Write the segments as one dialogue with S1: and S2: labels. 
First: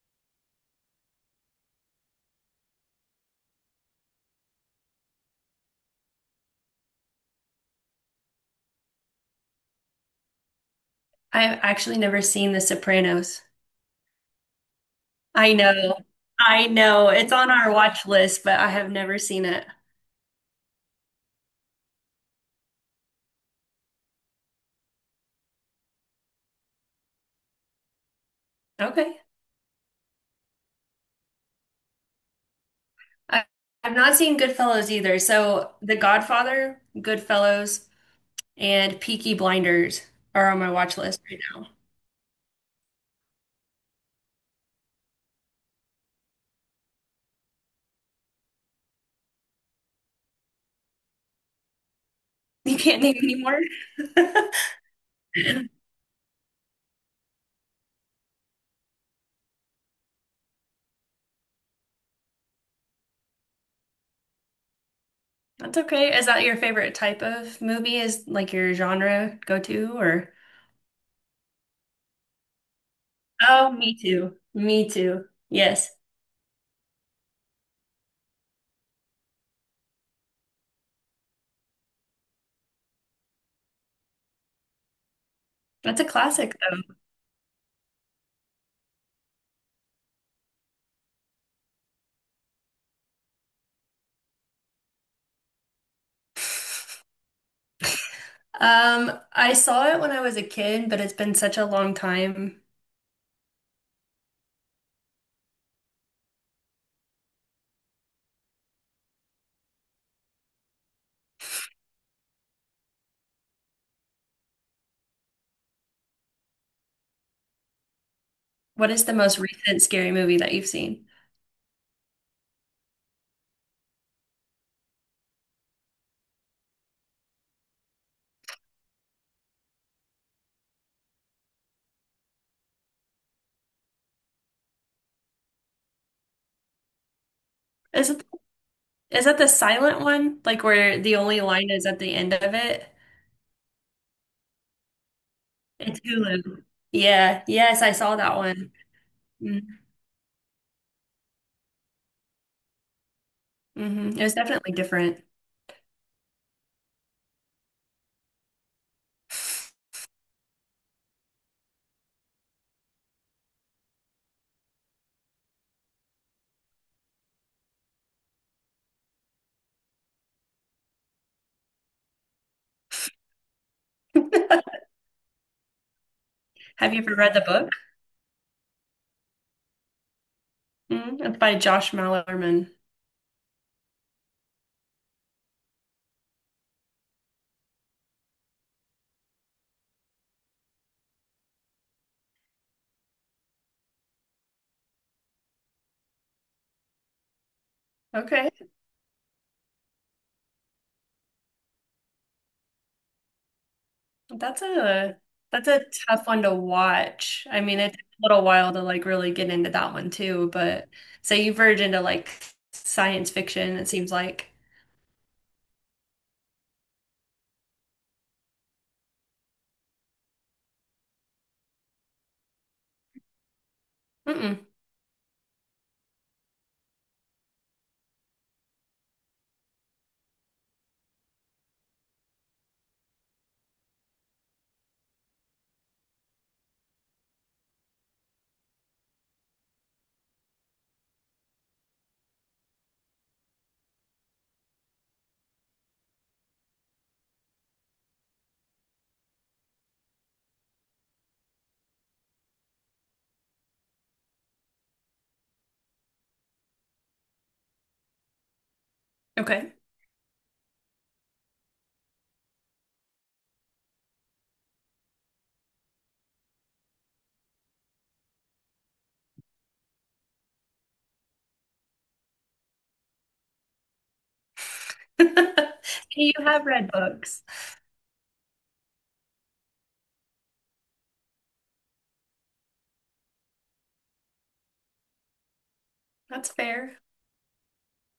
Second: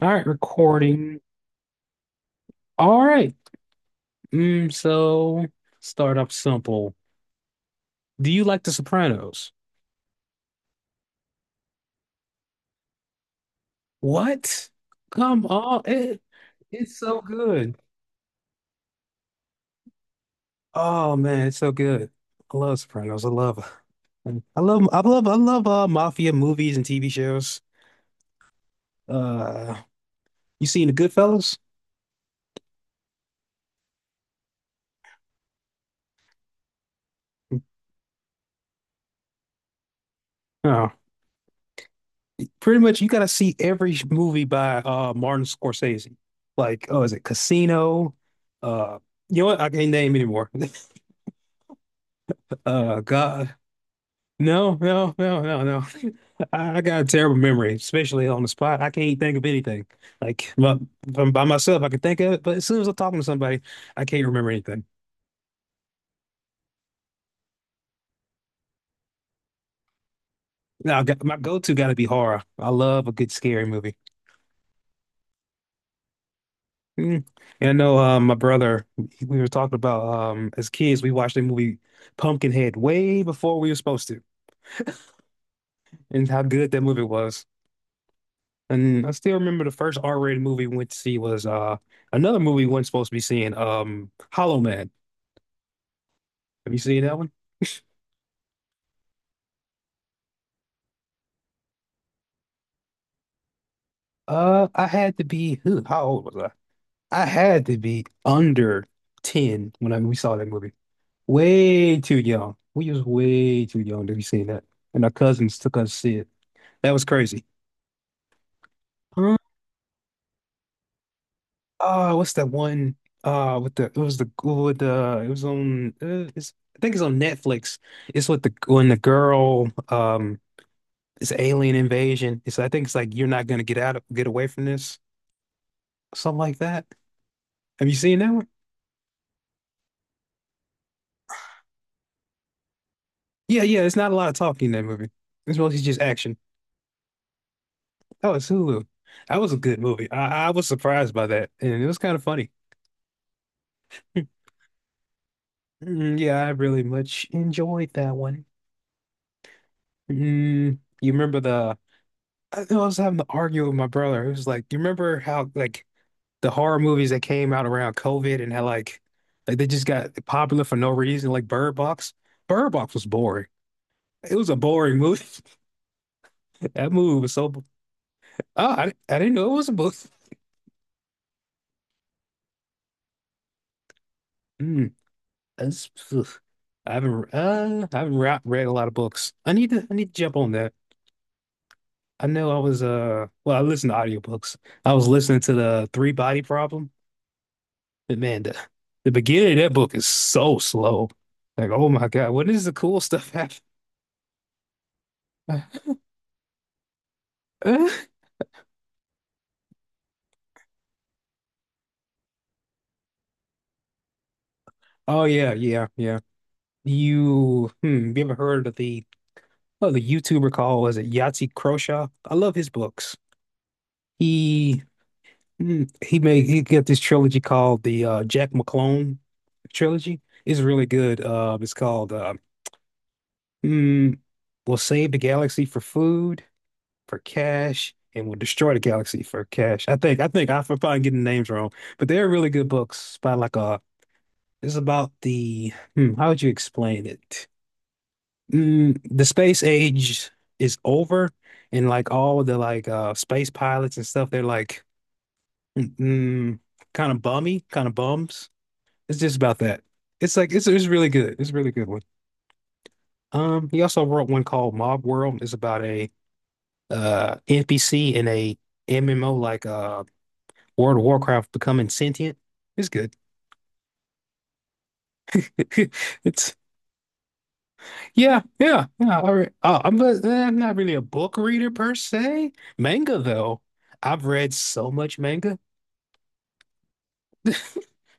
S1: All right, recording. All right. Mm, so Start off simple. Do you like The Sopranos?
S2: I've actually never seen The Sopranos.
S1: What? Come
S2: I
S1: on.
S2: know. I
S1: It's
S2: know.
S1: so
S2: It's on our
S1: good.
S2: watch list, but I have never seen it.
S1: Oh man, it's so good. I love Sopranos. I love I love I love I love mafia movies and TV shows.
S2: Okay.
S1: Uh you seen The Goodfellas?
S2: I, I've not seen Goodfellas either. So The Godfather, Goodfellas, and Peaky Blinders are on my
S1: Oh.
S2: watch list right now.
S1: Pretty much you gotta see every movie by Martin Scorsese. Like, oh, is it Casino? Uh you know what? I can't name anymore.
S2: You can't name any
S1: God,
S2: more?
S1: no, no, no, no, no. I got a terrible memory, especially on the spot. I can't think of anything. Like, but by myself, I can think of it, but as soon as I'm talking to somebody, I can't remember anything.
S2: That's okay. Is that your favorite type of movie? Is like your genre go to or?
S1: Now, my go-to got to be horror. I love a good scary
S2: Oh,
S1: movie.
S2: me too. Me too. Yes.
S1: Mm. And I know my brother, we were talking about as kids, we watched the movie Pumpkinhead way before we were supposed to,
S2: That's a
S1: and how
S2: classic.
S1: good that movie was. And I still remember the first R-rated movie we went to see was another movie we weren't supposed to be seeing, Hollow Man. Have you seen that one?
S2: I saw it when I was a kid, but it's been such a long time.
S1: I had to be, huh, how old was I? I had to be under 10 when we saw that movie. Way too young. We was way too young to be seeing that. And our cousins took us to see it. That was crazy.
S2: What is the
S1: Huh?
S2: most recent scary movie that you've seen?
S1: What's that one? With the it was the with the it was on it's, I think it's on Netflix. It's with the when the girl it's alien invasion. It's like, I think it's like you're not gonna get out of get away from this, something like that. Have you
S2: Is
S1: seen
S2: it
S1: that one?
S2: is that the silent one? Like where the only line is at the end of it?
S1: Yeah, yeah. It's not a lot of talking in that movie. It's mostly just
S2: It's
S1: action.
S2: Hulu. Yeah, yes, I saw
S1: Oh,
S2: that
S1: it's
S2: one.
S1: Hulu. That was a
S2: Mm-hmm.
S1: good movie. I was surprised by that, and it was kind of funny.
S2: Mm-hmm. It was definitely different.
S1: Mm, yeah, I really much enjoyed that one. Mm, you remember the? I think I was having to argue with my brother. It was like, you remember how like the horror movies that came out around COVID and how they just got popular for no reason, like Bird Box. Bird Box was boring. It was a boring movie. That
S2: Have you ever
S1: movie was
S2: read the book?
S1: Oh, I didn't know it was a book.
S2: Mm, it's by Josh Malerman.
S1: Mm, that's, ugh. I haven't read a lot of books. I need to jump on that. I know I was well I listen to audiobooks. I was listening to the Three Body Problem, but
S2: Okay.
S1: the beginning of that book is so slow. Like, oh my God, when is the cool stuff happen?
S2: That's a that's a tough one to watch. I mean, it took a little while to like really get into that one too, but so you verge into like science fiction, it seems like.
S1: Oh yeah, yeah, yeah. You ever heard of the YouTuber called was it Yahtzee Croshaw? I love his books.
S2: Mm-mm.
S1: He mm, he made he got this trilogy called the Jack McClone trilogy. It's really good. It's called mm, "We'll Save the Galaxy for Food, for Cash, and We'll Destroy the Galaxy for Cash." I think I'm probably getting the names wrong, but they're really good books by it's about how would you explain it? Mm, the space age is over, and like all the space pilots and stuff, they're like Mm, kind of bums. It's just about
S2: Okay.
S1: that. It's really good. It's a really good one. He also wrote one called Mob World. It's about a NPC in a MMO like World of Warcraft becoming sentient. It's good.
S2: You
S1: It's
S2: have read books.
S1: Yeah, yeah, yeah. All right. I'm not really a book reader per se. Manga though, I've read so much manga.
S2: That's fair.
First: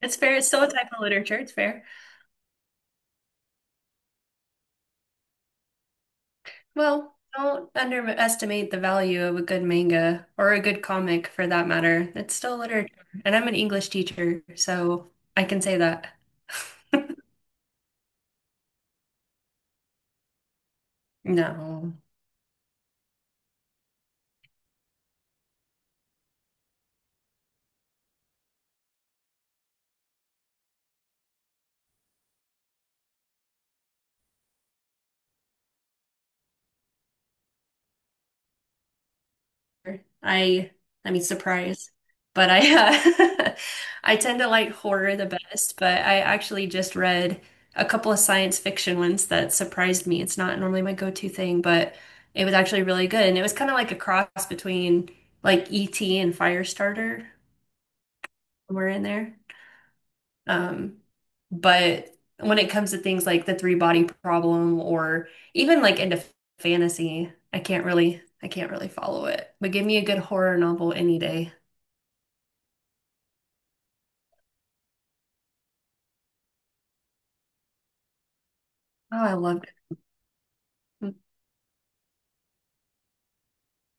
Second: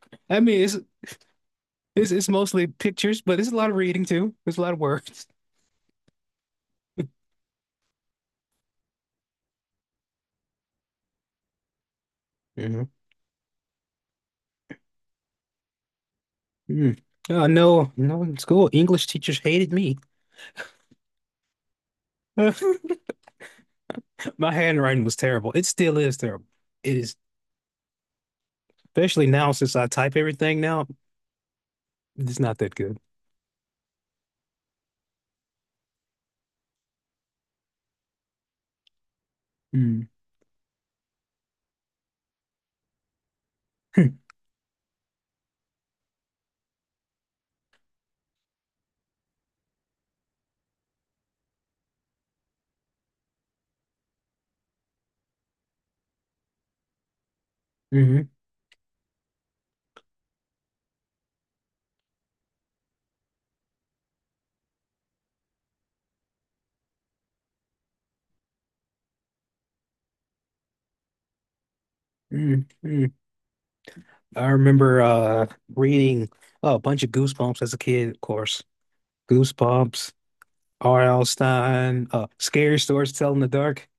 S2: It's fair.
S1: I
S2: It's
S1: mean,
S2: still a type of literature. It's fair.
S1: it's mostly pictures, but it's a lot of reading too. There's a lot of words.
S2: Well, don't underestimate the value of a good manga or a good comic for that matter. It's still
S1: Mhm.
S2: literature. And I'm an English teacher, so I can say that.
S1: Mm. Oh, no, no, in school, English teachers hated me.
S2: No.
S1: My handwriting was terrible. It still is terrible. It is, especially now since I type everything now, it's not that good. Mm.
S2: I I mean surprise, but I I
S1: hmm
S2: tend to like horror the best, but I actually just read a couple of science fiction ones that surprised me. It's not normally my go-to thing, but it was actually really good and it was kind of like a cross between like E.T. and Firestarter
S1: mm
S2: somewhere in there. Um, but when it comes to things like the three-body problem or even like into fantasy, I can't really follow it. But give me a good horror novel any day.
S1: mm I remember reading a bunch of Goosebumps as a kid, of course.
S2: Oh, I love it.
S1: Goosebumps,
S2: Mm.
S1: R.L. Stein, Scary Stories to Tell in the Dark.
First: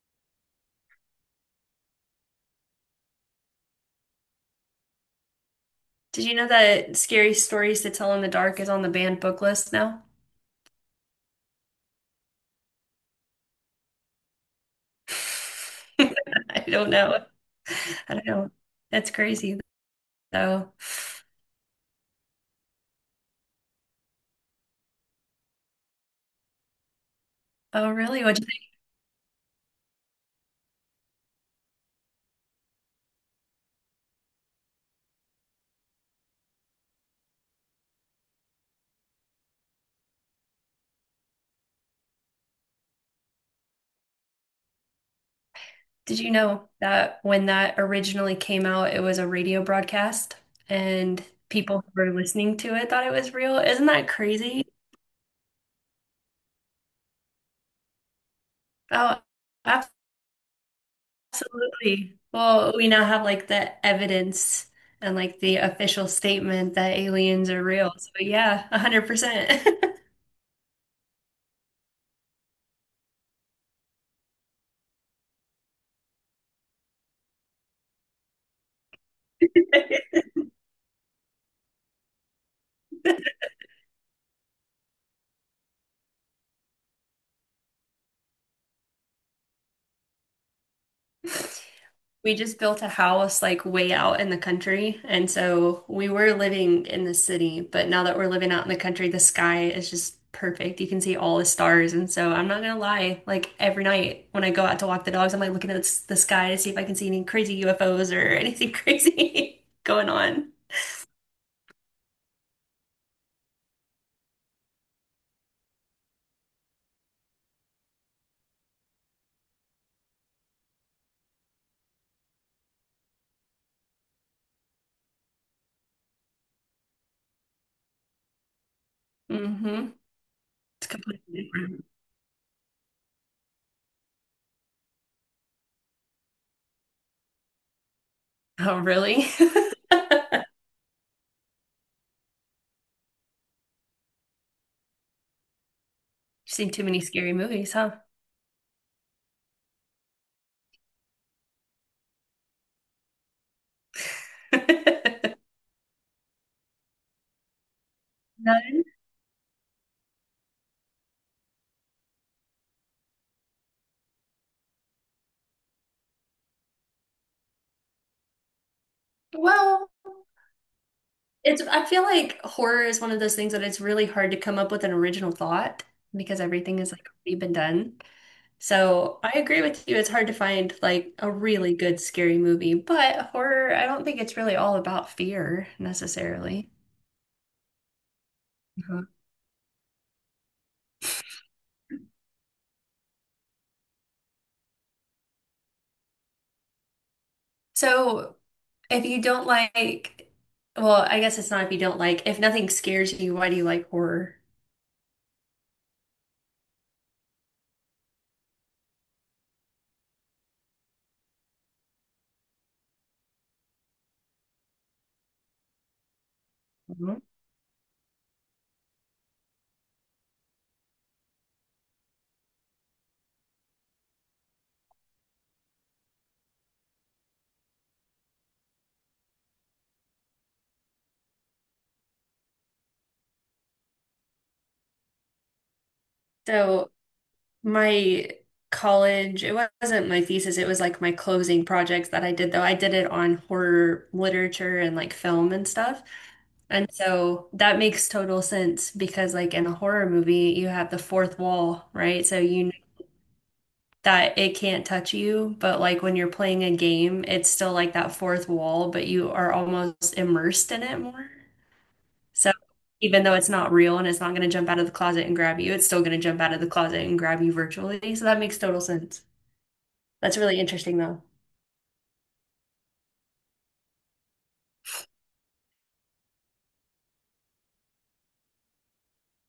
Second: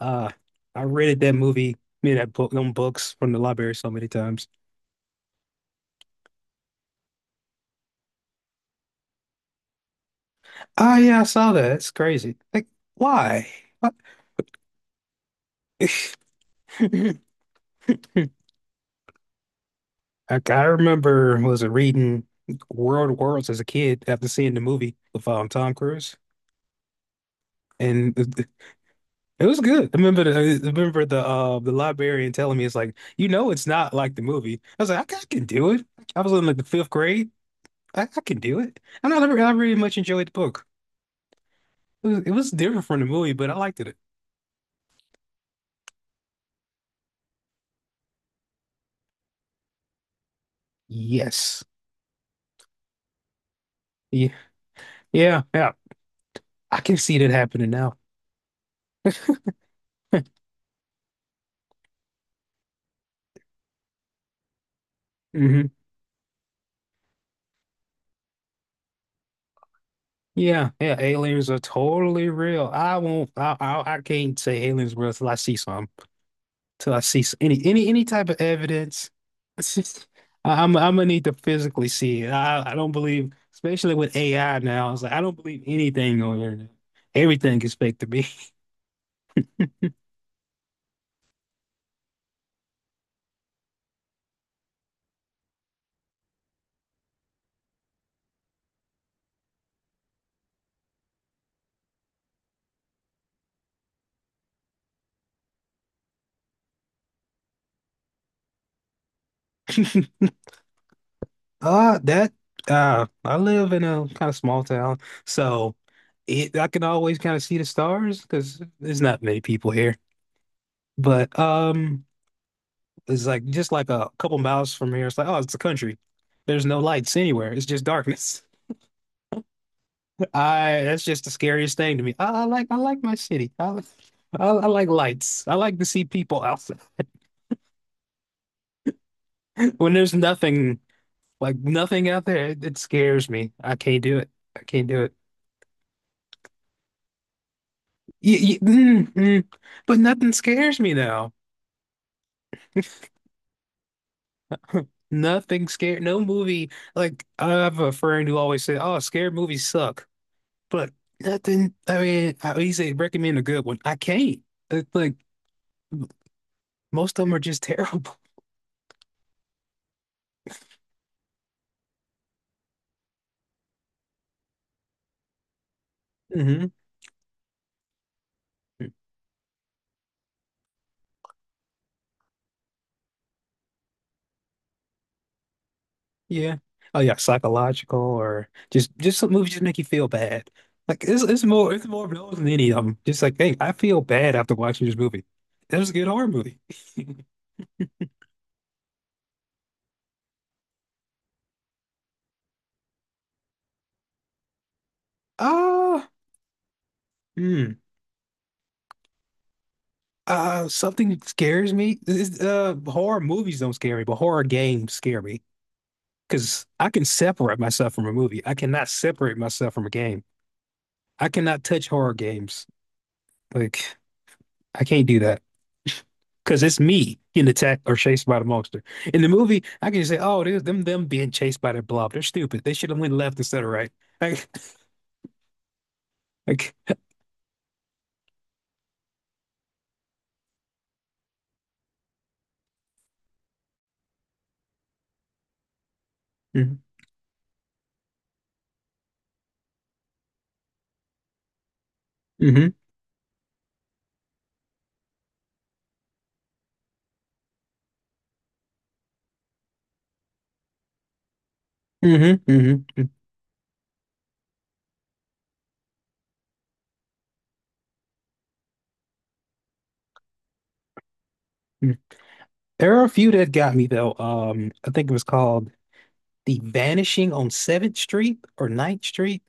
S1: Uh, I rented that movie, I mean, that book, them books from the library so many times.
S2: Did you know that Scary Stories to Tell in the Dark is on the banned book list now?
S1: Oh yeah, I saw that. It's crazy. Like, why? What?
S2: I don't know. I don't know. That's crazy,
S1: Like, I
S2: though.
S1: remember was it reading World of Worlds as a kid after seeing the movie with Tom Cruise,
S2: Oh,
S1: and
S2: really? What
S1: it was good. I remember the librarian telling me it's like you know it's not like the movie. I was like I can do it. I was in like the fifth grade. I can do it. And I never I really much enjoyed the book. It was different from the movie, but I liked it.
S2: did you know that when that originally came out, it was a radio broadcast and
S1: Yes.
S2: people who were listening to it thought it was real? Isn't that
S1: Yeah.
S2: crazy?
S1: Yeah. Yeah. I can see that happening now.
S2: Oh, absolutely. Well, we now have like the evidence and like the
S1: Mm-hmm.
S2: official statement that aliens are real. So yeah, 100%.
S1: Yeah, yeah, aliens are totally real. I won't. I can't say aliens real till I see some. Till I see any type of evidence. It's just, I'm gonna need to physically see it. I don't believe, especially with AI now. It's like I don't believe anything on the internet. Everything is fake to me.
S2: We just built a house like way out in the country. And so we were living in the city, but now that we're living out in the country, the sky is just perfect. You can see all the stars. And so I'm not gonna lie, like every night when I go out to walk the dogs, I'm like looking at the sky to see if I can see any crazy UFOs or anything crazy going on.
S1: That I live in a kind of small town, so it I can always kind of see the stars because there's not many people here. But. It's like just like a couple miles from here. It's like, oh, it's the country. There's no lights anywhere. It's just darkness.
S2: Hmm.
S1: I
S2: It's
S1: that's
S2: completely
S1: just the scariest
S2: different.
S1: thing to me. I like my city. I like lights. I like to see people out
S2: Oh, really? You've
S1: when there's nothing like nothing out there. It scares me. I can't do it. I can't do it.
S2: seen too many scary movies, huh?
S1: Mm. But nothing scares me now. Nothing scared. No movie. Like I have a friend who
S2: No.
S1: always said, "Oh, scared movies suck." But nothing. I mean, I he said recommend a good one. I can't. It's like most of them are just terrible.
S2: Well, it's I feel like horror is one of those things that it's really hard to come up with an original thought because
S1: Hmm
S2: everything is like already been done. So I agree with you. It's hard to find like a really good scary movie, but horror, I don't think it's really all about fear
S1: Yeah.
S2: necessarily.
S1: Oh yeah, psychological or
S2: Mhm.
S1: just some movies just make you feel bad. Like it's more of those than any of them. Just like, hey, I feel bad after watching this movie. That was a good horror movie.
S2: So if you don't like, well, I guess it's not if you don't like, if nothing scares you, why do you like horror?
S1: Ah, hmm. Something scares me. It's, horror movies don't scare me, but horror games scare me because I can separate myself from a movie. I cannot separate myself from a game. I cannot touch horror games. Like I can't do that because it's me getting attacked or chased by the monster. In the movie, I can just say, "Oh, there's them being chased by the blob. They're stupid. They should have went left instead of right."
S2: So
S1: Like,
S2: my college, it wasn't my thesis, it was like my closing projects that I did though. I did it on horror literature and like film and stuff. And
S1: mm-hmm,
S2: so that makes total sense because like in a horror movie, you have the fourth wall, right? So you
S1: mm-hmm,
S2: know that it can't touch you, but like when you're playing a game, it's still like that fourth wall, but you are almost immersed in it more.
S1: mm-hmm,
S2: So
S1: mm-hmm,
S2: even though it's not real and it's not going to jump out of the closet and grab you, it's still going to jump out of the closet and grab you virtually. So that makes total sense. That's really interesting though.
S1: mm-hmm. There are a few that got me though. I think it was called The Vanishing on Seventh Street or Ninth Street.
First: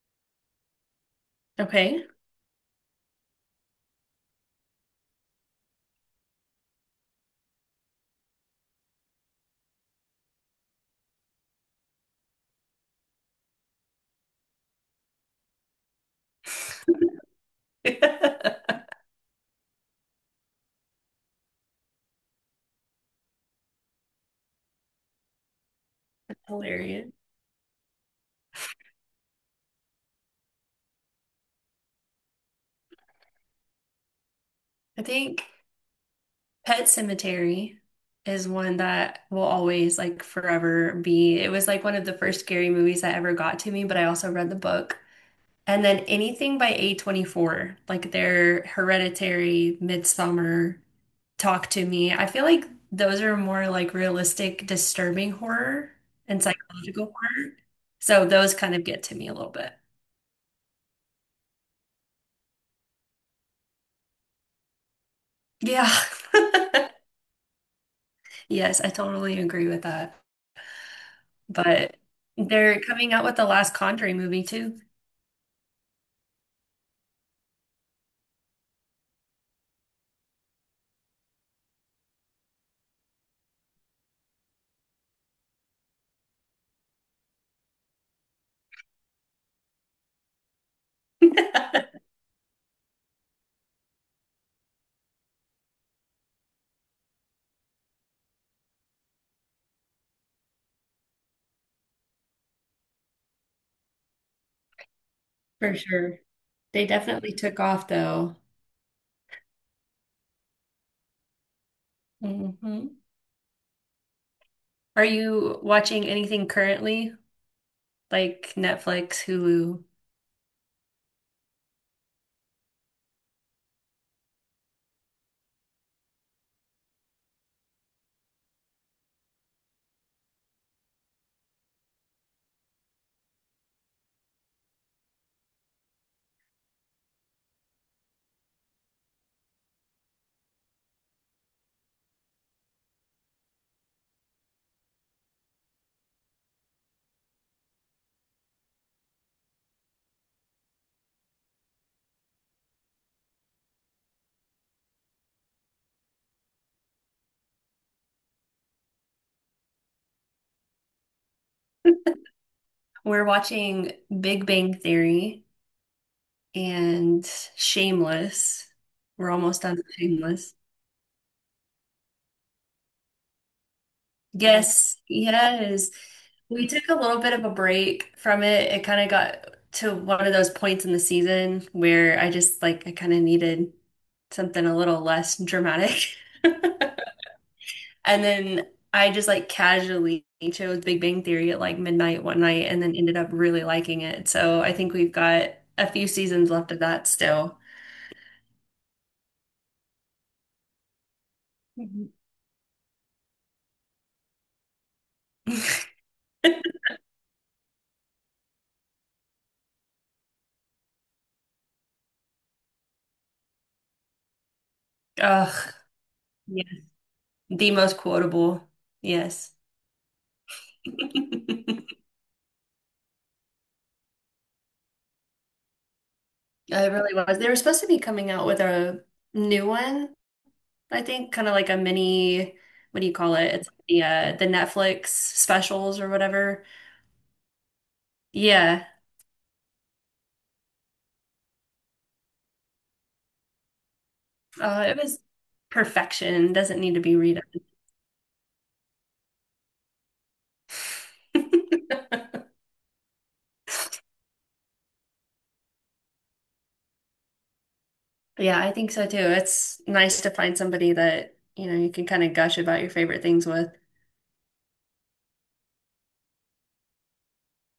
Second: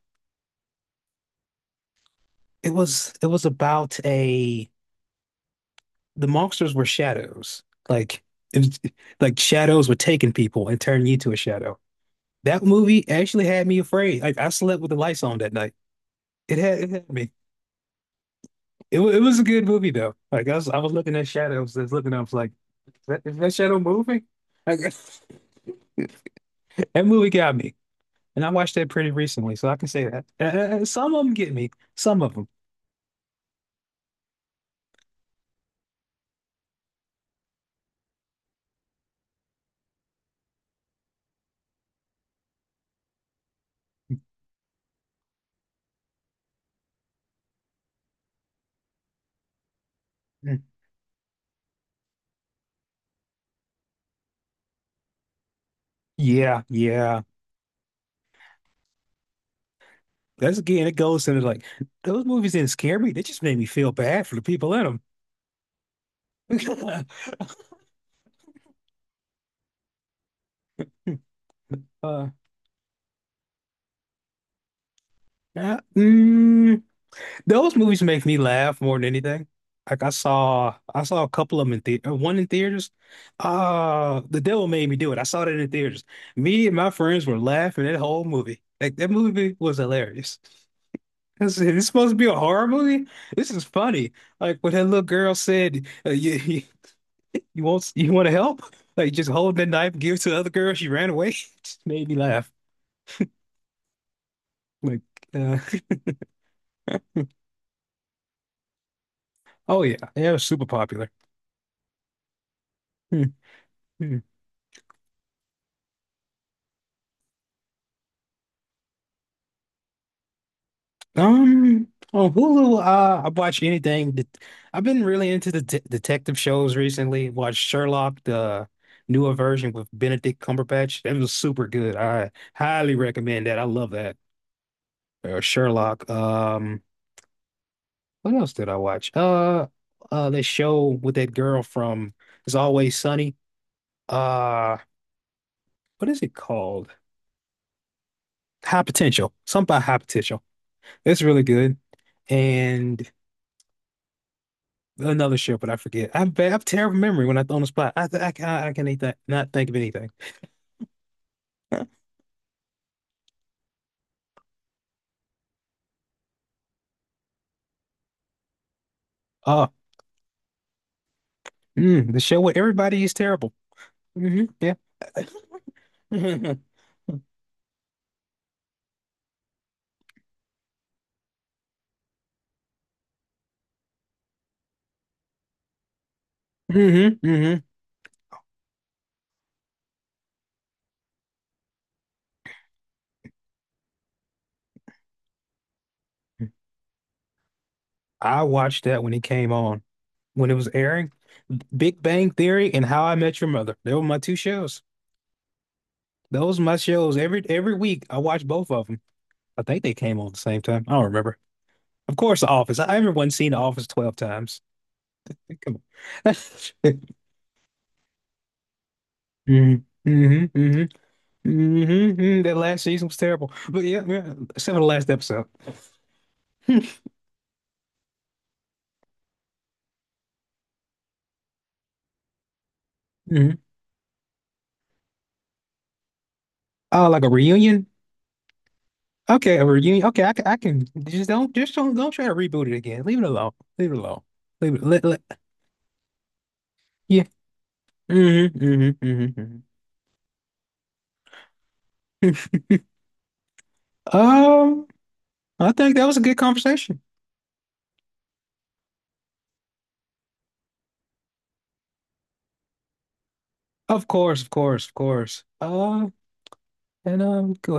S2: Okay.
S1: It was about a the monsters were shadows. Like it was, like shadows were taking people and turning you to a shadow. That movie actually had me afraid. Like I slept with the lights on that night. It had me. It was a good movie though. Like I was looking at shadows. I was looking. I was like, is that shadow moving? Like, that
S2: Hilarious.
S1: movie got me, and I watched that pretty recently, so I can say that. Some of them get me. Some of them.
S2: I think Pet Cemetery is one that will always like forever be. It was like one of the first scary movies that ever got to me, but I also read the book. And then anything by A24, like their Hereditary,
S1: Mm.
S2: Midsummer, Talk to Me. I feel like those are more like realistic, disturbing horror and
S1: Yeah,
S2: psychological
S1: yeah.
S2: horror. So those kind of get to me a little bit.
S1: That's again. It goes into like those movies didn't scare me. They just made me feel bad for the people in them.
S2: Yeah. Yes, I totally agree with that. But
S1: Uh,
S2: they're coming out with the last Conjuring movie too.
S1: uh, mm, Those movies make me laugh more than anything. Like I saw a couple of them in theater. One in theaters. The Devil Made Me Do It. I saw that in theaters. Me and my friends were laughing that whole movie. Like that movie was hilarious. I said, "It's supposed to be a horror movie. This is funny." Like when that little girl said, You, you want to help?" Like just hold that knife, give it to the other girl. She ran away. It just made me laugh. Like, uh,
S2: For sure. They definitely took off though.
S1: oh yeah, yeah, it was super popular.
S2: Hmm. Are you watching anything currently? Like Netflix, Hulu.
S1: On Hulu, I watch anything. I've been really into the de detective shows recently. Watched Sherlock, the newer version with Benedict Cumberbatch. That was super good. I highly recommend that. I love that. Sherlock. What else did I watch? That show with that girl from It's Always Sunny. Uh, what is it called? High Potential. Something about High Potential. It's really good. And another ship, but I forget. I'm bad. I'm terrible memory when I throw on the spot. Can I can eat that. Not think of anything.
S2: We're watching Big Bang Theory and Shameless. We're almost
S1: Huh. Oh,
S2: done with Shameless.
S1: mm, the show with everybody is terrible. Hmm yeah.
S2: Yes, yes.
S1: hmm
S2: We took a little bit of a break from it. It kind of got to one of those points in the season where I just like I kind of needed something a little less dramatic.
S1: hmm
S2: And then I just like casually chose Big Bang Theory at like midnight one night and then ended up really liking it. So I think we've got a few seasons left of that still.
S1: I watched that when it came on, when it was airing. Big
S2: Mhm.
S1: Bang Theory and How I Met Your Mother. They were my two shows. Those were my shows. Every week I watched both of them. I think they came on at the same time. I don't remember. Of course, The Office. I remember one seen The Office 12 times.
S2: Ugh,
S1: Come on.
S2: yeah. The most quotable. Yes.
S1: hmm hmm hmm hmm That last season was terrible. But yeah, yeah, except for the last episode.
S2: It really was. They were supposed to be coming out with a new one, I think, kind of like a mini, what do you call it?
S1: hmm
S2: It's the the Netflix specials or whatever.
S1: Oh, like a reunion?
S2: Yeah.
S1: Okay, a reunion. Okay, I can just don't try to reboot it again. Leave it alone. Leave it alone. Leave it.
S2: It was perfection. Doesn't need to be
S1: Yeah.
S2: redone.
S1: hmm hmm hmm hmm Um, I think that was a good conversation.
S2: Yeah, I think so too. It's nice to find somebody that, you know, you can kind of gush about your favorite things with.
S1: Of course, of course, of course. And go ahead.